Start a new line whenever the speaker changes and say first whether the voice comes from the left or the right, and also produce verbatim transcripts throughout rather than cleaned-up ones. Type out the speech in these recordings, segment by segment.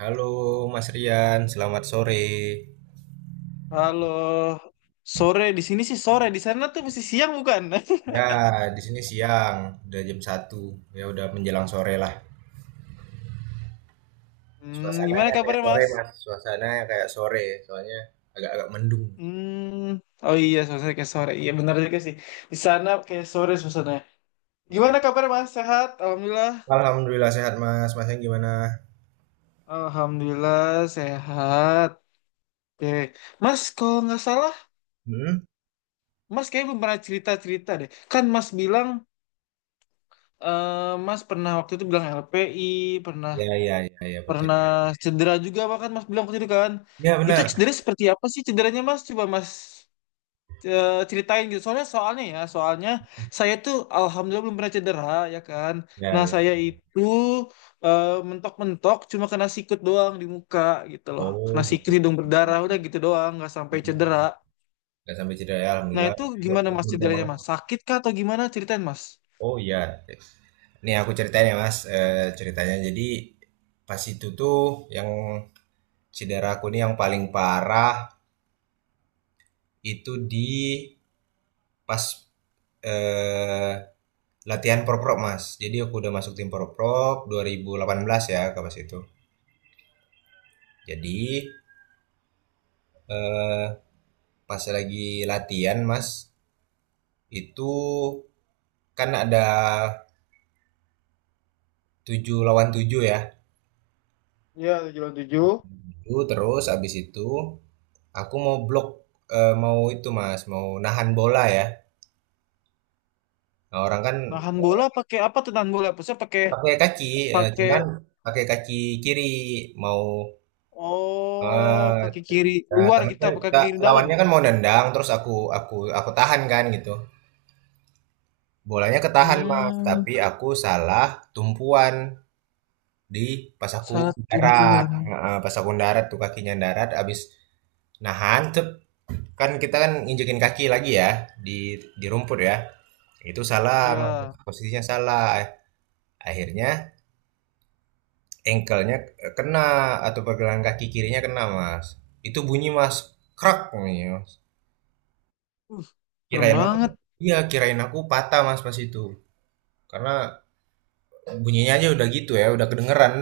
right: Halo Mas Rian, selamat sore.
left: Halo, sore di sini sih sore di sana tuh masih siang bukan?
right: Ya, di sini siang, udah jam satu. Ya udah menjelang sore lah.
left: Hmm, gimana
right: Suasananya kayak
left: kabarnya
right: sore,
left: Mas?
right: Mas. Suasananya kayak sore, soalnya agak-agak mendung.
left: Hmm, oh iya suasana kayak sore, iya benar juga sih. Di sana kayak sore suasananya. Gimana
right: Iya.
left: kabarnya Mas? Sehat? Alhamdulillah.
right: Alhamdulillah sehat, Mas. Masnya gimana?
left: Alhamdulillah sehat. Oke, Mas kalau nggak salah,
right: Hmm?
left: Mas kayaknya belum pernah cerita cerita deh. Kan Mas bilang, eh, Mas pernah waktu itu bilang L P I, pernah
right: Ya, ya, ya, ya, betul.
left: pernah cedera juga bahkan Mas bilang tadi kan.
right: Ya,
left: Itu
right: benar.
left: cedera seperti apa sih cederanya Mas? Coba Mas eh, ceritain gitu. Soalnya soalnya ya, soalnya saya tuh alhamdulillah belum pernah cedera ya kan.
right: Ya,
left: Nah,
right: ya.
left: saya itu eh, mentok-mentok cuma kena sikut doang di muka gitu loh. Kena
right: Oh,
left: sikut
right: gitu.
left: hidung berdarah udah gitu doang, nggak sampai cedera.
right: Gak sampai cedera ya,
left: Nah,
right: Alhamdulillah.
left: itu gimana Mas
right: Beruntung
left: cederanya
right: banget.
left: Mas? Sakit kah atau gimana? Ceritain Mas.
right: Oh iya. Nih aku ceritain ya Mas, Eh, ceritanya. Jadi pas itu tuh yang cedera aku nih yang paling parah itu di pas eh, latihan proprok mas. Jadi aku udah masuk tim proprok dua ribu delapan belas ya ke pas itu. Jadi eh, pas lagi latihan mas, itu kan ada tujuh lawan tujuh ya.
left: Iya, tujuh lawan tujuh.
right: Itu terus abis itu aku mau blok eh, mau itu mas mau nahan bola ya. Nah, orang kan
left: Nahan bola pakai apa tuh nahan bola? Maksudnya pakai
right: pakai kaki eh,
left: pakai
right: cuman pakai kaki kiri mau
left: Oh,
right: eh,
left: kaki kiri
right: nah,
left: luar
right: temen
left: gitu apa kaki
right: kan
left: kiri dalam?
right: lawannya kan mau nendang, terus aku aku aku tahan kan gitu. Bolanya ketahan, Mas,
left: Hmm,
right: tapi aku salah tumpuan di pas aku
left: saat
right: darat,
left: tumpuan.
right: heeh, pas aku darat tuh kakinya darat abis nahan cep, kan kita kan nginjekin kaki lagi ya di di rumput ya. Itu salah, Mas,
left: Ya,
right: posisinya salah. Akhirnya engkelnya kena, atau pergelangan kaki kirinya kena, Mas. Itu bunyi, Mas, krak bunyinya, Mas.
left: uh, serem
right: Kirain apa?
left: banget.
right: Iya, kirain aku patah Mas pas itu. Karena bunyinya aja udah gitu ya, udah kedengeran.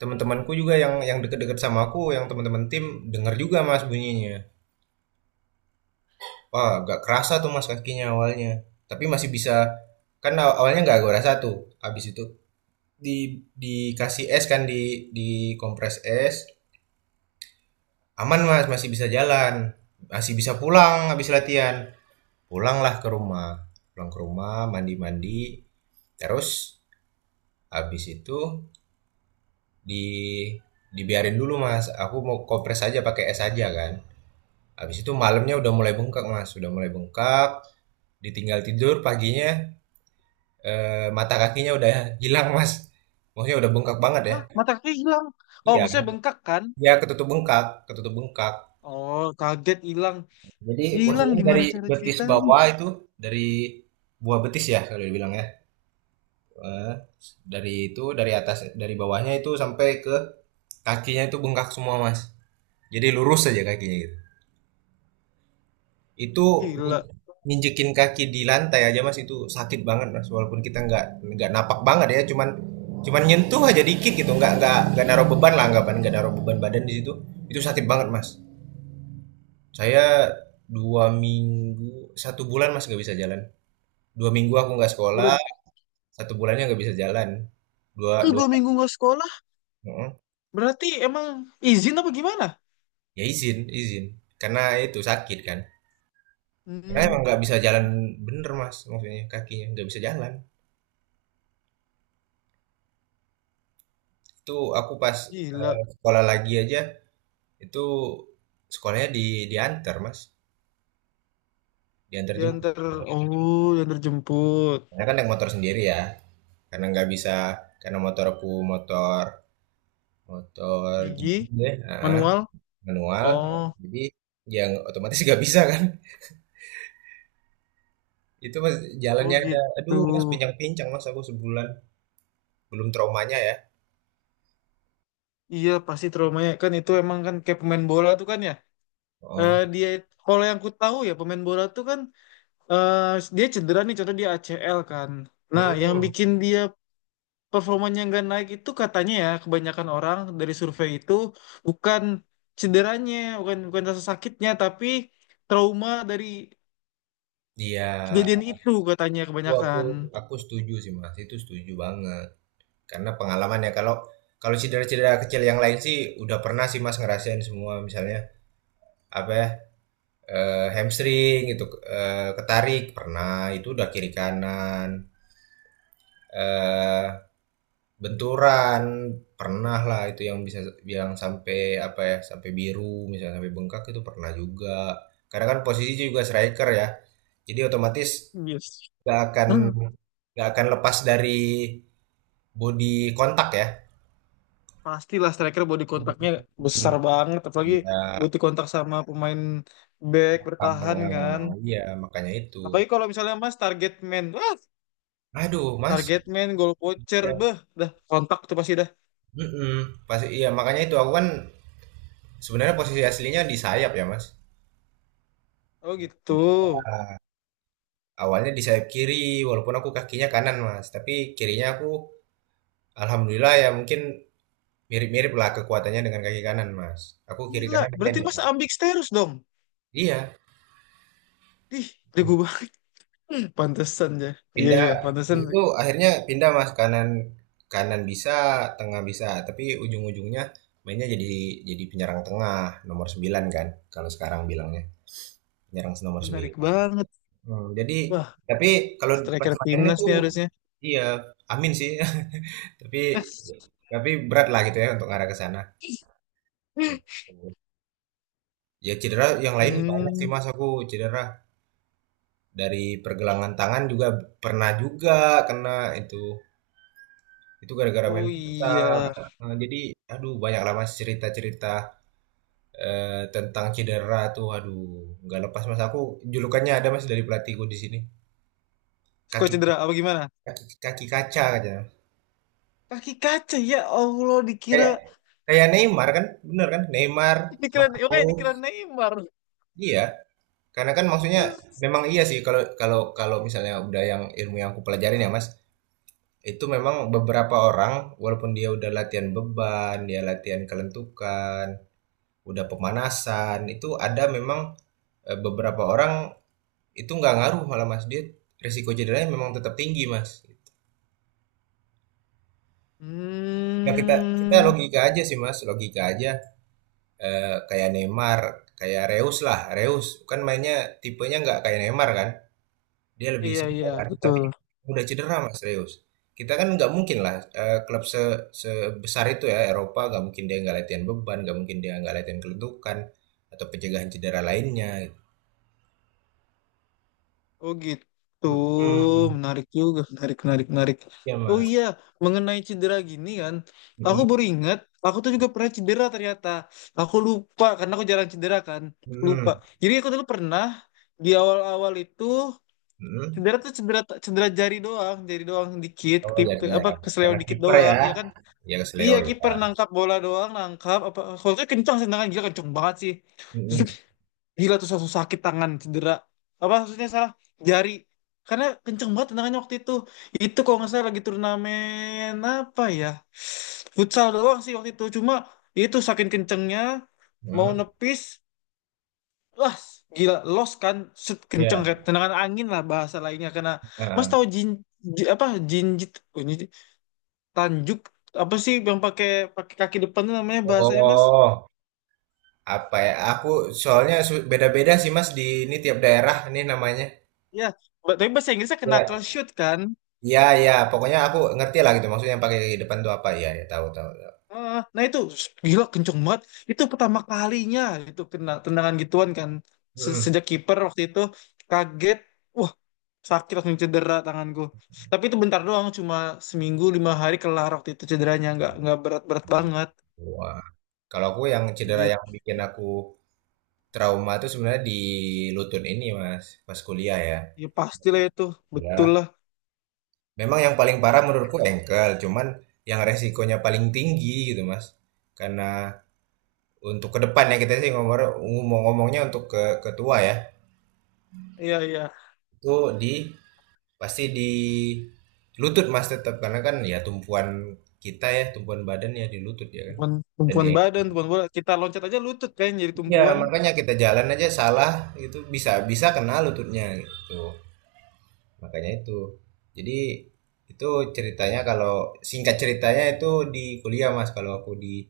right: Teman-temanku juga yang yang deket-deket sama aku, yang teman-teman tim denger juga Mas bunyinya. Wah, gak kerasa tuh Mas kakinya awalnya. Tapi masih bisa, kan aw- awalnya nggak gua rasa tuh. Habis itu di dikasih es kan, di di kompres es. Aman Mas, masih bisa jalan. Masih bisa pulang habis latihan. Pulanglah ke rumah. Pulang ke rumah, mandi-mandi. Terus habis itu di dibiarin dulu Mas. Aku mau kompres aja pakai es aja kan. Habis itu malamnya udah mulai bengkak Mas, udah mulai bengkak. Ditinggal tidur paginya, eh, mata kakinya udah hilang Mas. Maksudnya udah bengkak banget ya.
left: Hah, mata kaki hilang. Oh,
right: Iya,
left: maksudnya bengkak kan?
right: ya ketutup bengkak, ketutup bengkak.
left: Oh, kaget hilang.
right: Jadi
left: Hilang
right: posisinya
left: gimana
right: dari
left: cara
right: betis
left: ceritanya?
right: bawah itu, dari buah betis ya kalau dibilang ya. Eh, dari itu dari atas, dari bawahnya itu sampai ke kakinya itu bengkak semua Mas. Jadi lurus aja kakinya gitu. Itu
left: Gila.
right: nginjekin kaki di lantai aja Mas itu sakit banget Mas, walaupun kita nggak nggak napak banget ya, cuman cuman nyentuh aja dikit gitu, nggak nggak nggak naruh beban lah, anggapan nggak naruh beban badan di situ, itu sakit banget Mas. Saya dua minggu, satu bulan Mas nggak bisa jalan. Dua minggu aku nggak sekolah,
left: Bulan
right: satu bulannya nggak bisa jalan. Dua
left: itu
right: dua
left: dua minggu nggak sekolah.
right: heeh.
left: Berarti emang izin apa gimana?
right: Ya izin, izin karena itu sakit kan, karena
left: Hmm,
right: emang nggak bisa jalan, bener Mas, maksudnya kakinya nggak bisa jalan. Itu aku pas eee,
left: gila.
right: sekolah lagi aja, itu sekolahnya di diantar Mas, diantar
left: Diantar,
right: jemput.
left: oh, diantar jemput.
right: Karena kan naik motor sendiri ya, karena nggak bisa, karena motor aku, motor motor gigi
left: Gigi,
right: deh, heeh,
left: manual.
right: manual,
left: Oh,
right: jadi yang otomatis nggak bisa kan. Itu, Mas,
left: oh
right: jalannya ada
left: gitu.
right: aduh, Mas, pincang-pincang, Mas, aku sebulan, belum traumanya ya.
left: Iya pasti traumanya kan itu emang kan kayak pemain bola tuh kan ya eh,
right: Oh,
left: dia kalau yang ku tahu ya pemain bola tuh kan, eh, dia cedera nih contoh dia A C L kan, nah yang
right: mhm,
left: bikin dia performanya nggak naik itu katanya ya kebanyakan orang dari survei itu bukan cederanya, bukan bukan rasa sakitnya tapi trauma dari
right: iya,
left: kejadian itu katanya
right: aku aku
left: kebanyakan.
right: aku setuju sih, Mas, itu setuju banget. Karena pengalaman ya, kalau kalau cedera-cedera kecil yang lain sih udah pernah sih Mas ngerasain semua, misalnya apa ya, eh, hamstring itu, e, ketarik pernah, itu udah kiri kanan, eh benturan pernah lah, itu yang bisa bilang sampai apa ya, sampai biru, misalnya sampai bengkak itu pernah juga, karena kan posisi juga striker ya, jadi otomatis
left: Yes.
right: nggak akan nggak akan lepas dari body kontak ya.
left: Pastilah striker body kontaknya
right: Hmm.
left: besar banget, apalagi
right: Iya.
left: butuh kontak sama pemain back
right: Ah,
left: bertahan kan.
right: iya makanya itu.
left: Apalagi kalau misalnya Mas target man, wah
right: Aduh, Mas.
left: target man, goal poacher,
right: Ya.
left: beh, dah kontak tuh pasti dah.
right: Mm-mm. Pasti iya makanya itu, aku kan sebenarnya posisi aslinya di sayap ya, Mas.
left: Oh gitu.
right: Awalnya di sayap kiri, walaupun aku kakinya kanan, Mas. Tapi kirinya aku alhamdulillah ya, mungkin mirip-mirip lah kekuatannya dengan kaki kanan, Mas. Aku kiri
left: Gila,
right: kanan main
left: berarti
right: ya.
left: Mas ambidextrous dong.
right: Iya.
left: Ih, jago banget. Pantesan ya. Iya
right: Pindah
left: iya, pantesan
right: itu akhirnya pindah, Mas, kanan, kanan bisa, tengah bisa, tapi ujung-ujungnya mainnya jadi jadi penyerang tengah, nomor sembilan kan kalau sekarang bilangnya. Penyerang nomor sembilan.
left: menarik banget.
right: Hmm, jadi
left: Wah,
right: tapi kalau pas
left: striker
right: main
left: timnas
right: itu,
left: nih harusnya.
right: iya, amin sih. Tapi tapi berat lah gitu ya untuk arah ke sana. Ya, cedera yang lain banyak sih
left: Hmm,
right: Mas, aku cedera dari pergelangan tangan juga, pernah juga kena itu itu gara-gara main
left: oh
right: futsal.
left: iya.
right: Eh, jadi aduh, banyak lah Mas cerita-cerita eh, tentang cedera tuh aduh, nggak lepas Mas aku, julukannya ada Mas dari pelatihku di sini,
left: Suka
right: kaki
left: cedera apa gimana?
right: kaki kaki kaca aja.
left: Kaki kaca ya Allah
right: Kayak
left: dikira
right: kayak Neymar kan, bener kan? Neymar,
left: Dikira, oke,
right: Marquinhos,
left: dikira Neymar.
right: iya. Karena kan maksudnya memang iya sih, kalau kalau kalau misalnya udah, yang ilmu yang aku pelajarin ya Mas, itu memang beberapa orang, walaupun dia udah latihan beban, dia latihan kelentukan, udah pemanasan, itu ada memang eh, beberapa orang itu nggak ngaruh malah Mas, dia risiko cederanya memang tetap tinggi Mas. Ya, kita kita
left: Hmm,
right: logika aja sih Mas, logika aja. Eh, kayak Neymar, kayak Reus lah. Reus kan mainnya tipenya nggak kayak Neymar kan. Dia lebih
left: iya
right: simpel
left: iya
right: kan.
left: betul.
right: Tapi udah cedera Mas Reus. Kita kan nggak mungkin lah eh, klub se- sebesar itu ya, Eropa, nggak mungkin dia nggak latihan beban, nggak mungkin dia nggak latihan kelentukan atau pencegahan cedera lainnya.
left: Oh gitu,
right: Hmm.
left: menarik juga, menarik menarik menarik.
right: Ya
left: Oh
right: Mas.
left: iya, mengenai cedera gini kan, aku
right: Mm,
left: baru ingat, aku tuh juga pernah cedera ternyata. Aku lupa karena aku jarang cedera kan, lupa.
right: mm,
left: Jadi aku dulu pernah di awal-awal itu
right: mm.
left: cedera tuh cedera cedera jari doang, jari doang dikit,
right: Oh,
left: klip-
right: jadi ya
left: apa kesleo
right: karena
left: dikit
right: kiper ya.
left: doang, ya kan.
right: Ya, ke
left: Iya
right: Leo ya.
left: kiper nangkap bola doang nangkap apa Holtnya kencang sih tangan gila kencang banget sih
right: Mm,
left: Zup, gila tuh satu sakit tangan cedera apa maksudnya salah jari karena kencang banget tendangannya waktu itu. Itu kalau nggak salah lagi turnamen apa ya, futsal doang sih waktu itu cuma itu saking kencengnya
right: mm,
left: mau
right: mm.
left: nepis, wah gila los kan. Set, kenceng
right: Ya.
left: kayak tendangan angin lah bahasa lainnya karena mas
right: Heeh.
left: tahu jin, ji- apa jinjit Tanjuk apa sih yang pakai pakai kaki depan tuh namanya bahasanya Mas?
right: Oh. Apa ya, aku soalnya su- beda-beda sih mas, di ini tiap daerah ini namanya.
left: Ya, ba- tapi bahasa Inggrisnya knuckle
right: Ya,
left: shoot kan?
right: ya, ya, pokoknya aku ngerti lah gitu maksudnya, yang pakai kaki depan tuh apa ya, ya tahu, tahu, tahu.
left: Heeh. Nah itu s- gila kenceng banget. Itu pertama kalinya itu kena tendangan gituan kan. Se-
right: Hmm.
left: Sejak kiper waktu itu kaget. Wah, sakit langsung cedera tanganku. Tapi itu bentar doang, cuma seminggu lima hari kelar waktu itu cederanya nggak nggak berat-berat banget.
right: Wah, kalau aku yang cedera yang
left: Gitu.
right: bikin aku trauma itu sebenarnya di lutut ini mas, pas kuliah ya.
left: Ya pastilah itu, betul
right: Ya,
left: lah.
right: memang yang paling parah menurutku engkel, cuman yang resikonya paling tinggi gitu mas, karena untuk ke depan ya, kita sih ngomong ngomong ngomongnya untuk ke ketua ya,
left: Iya iya,
right: itu di pasti di lutut Mas tetap, karena kan ya tumpuan kita ya, tumpuan badan ya di lutut ya kan.
left: tumpuan,
right: Dan
left: tumpuan
right: dia
left: badan, tumpuan bola. Kita loncat aja lutut kan jadi
right: ya
left: tumpuan.
right: makanya kita jalan aja salah, itu bisa bisa kena lututnya gitu. Makanya itu. Jadi itu ceritanya, kalau singkat ceritanya itu di kuliah Mas, kalau aku di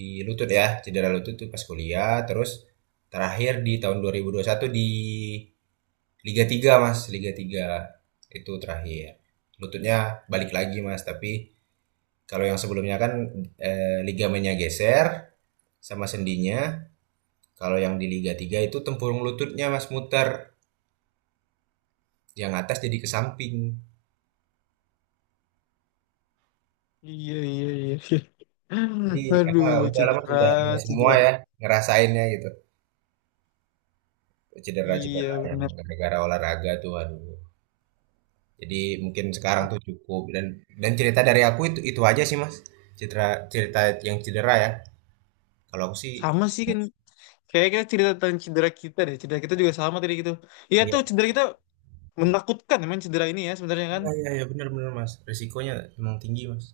right: di lutut ya, cedera lutut tuh pas kuliah, terus terakhir di tahun dua ribu dua puluh satu di Liga tiga mas, Liga tiga itu terakhir. Lututnya balik lagi mas, tapi kalau yang sebelumnya kan eh, ligamennya geser sama sendinya. Kalau yang di Liga tiga itu tempurung lututnya mas muter, yang atas jadi ke samping.
left: Iya, iya, iya. iya.
right: Jadi
left: Aduh,
right: eh, udah lama
left: cedera,
right: sudah semua
left: cedera.
right: ya ngerasainnya gitu.
left: Iya,
right: Cedera-cedera yang
left: bener.
right: gara-gara olahraga tuh aduh. Jadi mungkin sekarang
left: Ah,
right: tuh cukup, dan dan cerita dari aku itu itu aja sih mas. Cedera cerita yang cedera ya. Kalau aku sih,
left: Sama sih kan. Kayaknya kita cerita tentang cedera kita deh. Cedera kita juga sama tadi gitu. Iya tuh, cedera kita menakutkan emang cedera ini ya sebenarnya kan.
right: iya iya iya, benar-benar Mas, risikonya emang tinggi, Mas,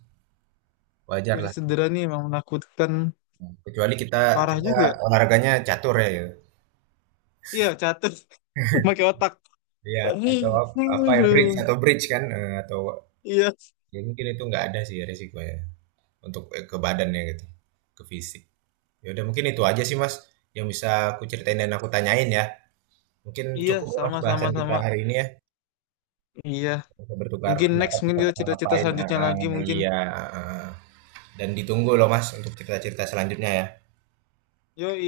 right: wajar lah,
left: Kondisi cedera ini emang menakutkan.
right: kecuali kita
left: Parah
right: kita
left: juga. Ya?
right: olahraganya catur ya gitu,
left: Iya, catur. Pakai otak.
right: iya, atau apa ya, bridge,
left: Aduh.
right: atau bridge kan, eee, atau
left: Iya,
right: ya mungkin itu nggak ada sih risikonya untuk, eee, ke badannya gitu, ke fisik. Ya udah mungkin itu aja sih, Mas, yang bisa aku ceritain dan aku tanyain ya, mungkin
left: iya,
right: cukup ya, Mas,
left: sama-sama sama,
right: bahasan kita
left: sama,
right: hari
left: sama.
right: ini ya,
left: Iya.
right: kita bertukar
left: Mungkin next,
right: pendapat kita
left: mungkin kita
right: bakal
left: cerita-cerita
right: ngapain,
left: selanjutnya
right: heeh,
left: lagi mungkin.
right: iya, heeh, dan ditunggu loh, Mas, untuk cerita-cerita selanjutnya ya.
left: Yoi,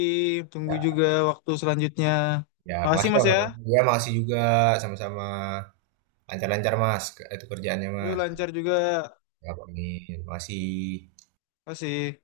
left: tunggu juga waktu selanjutnya.
right: Ya,
left: Makasih
right: makasih ya,
left: Mas ya.
right: Mas. Ya, makasih juga. Sama-sama. Lancar-lancar, Mas. Ke- Itu kerjaannya,
left: Lu
right: Mas.
left: lancar juga
right: Ya, amin. Makasih.
left: masih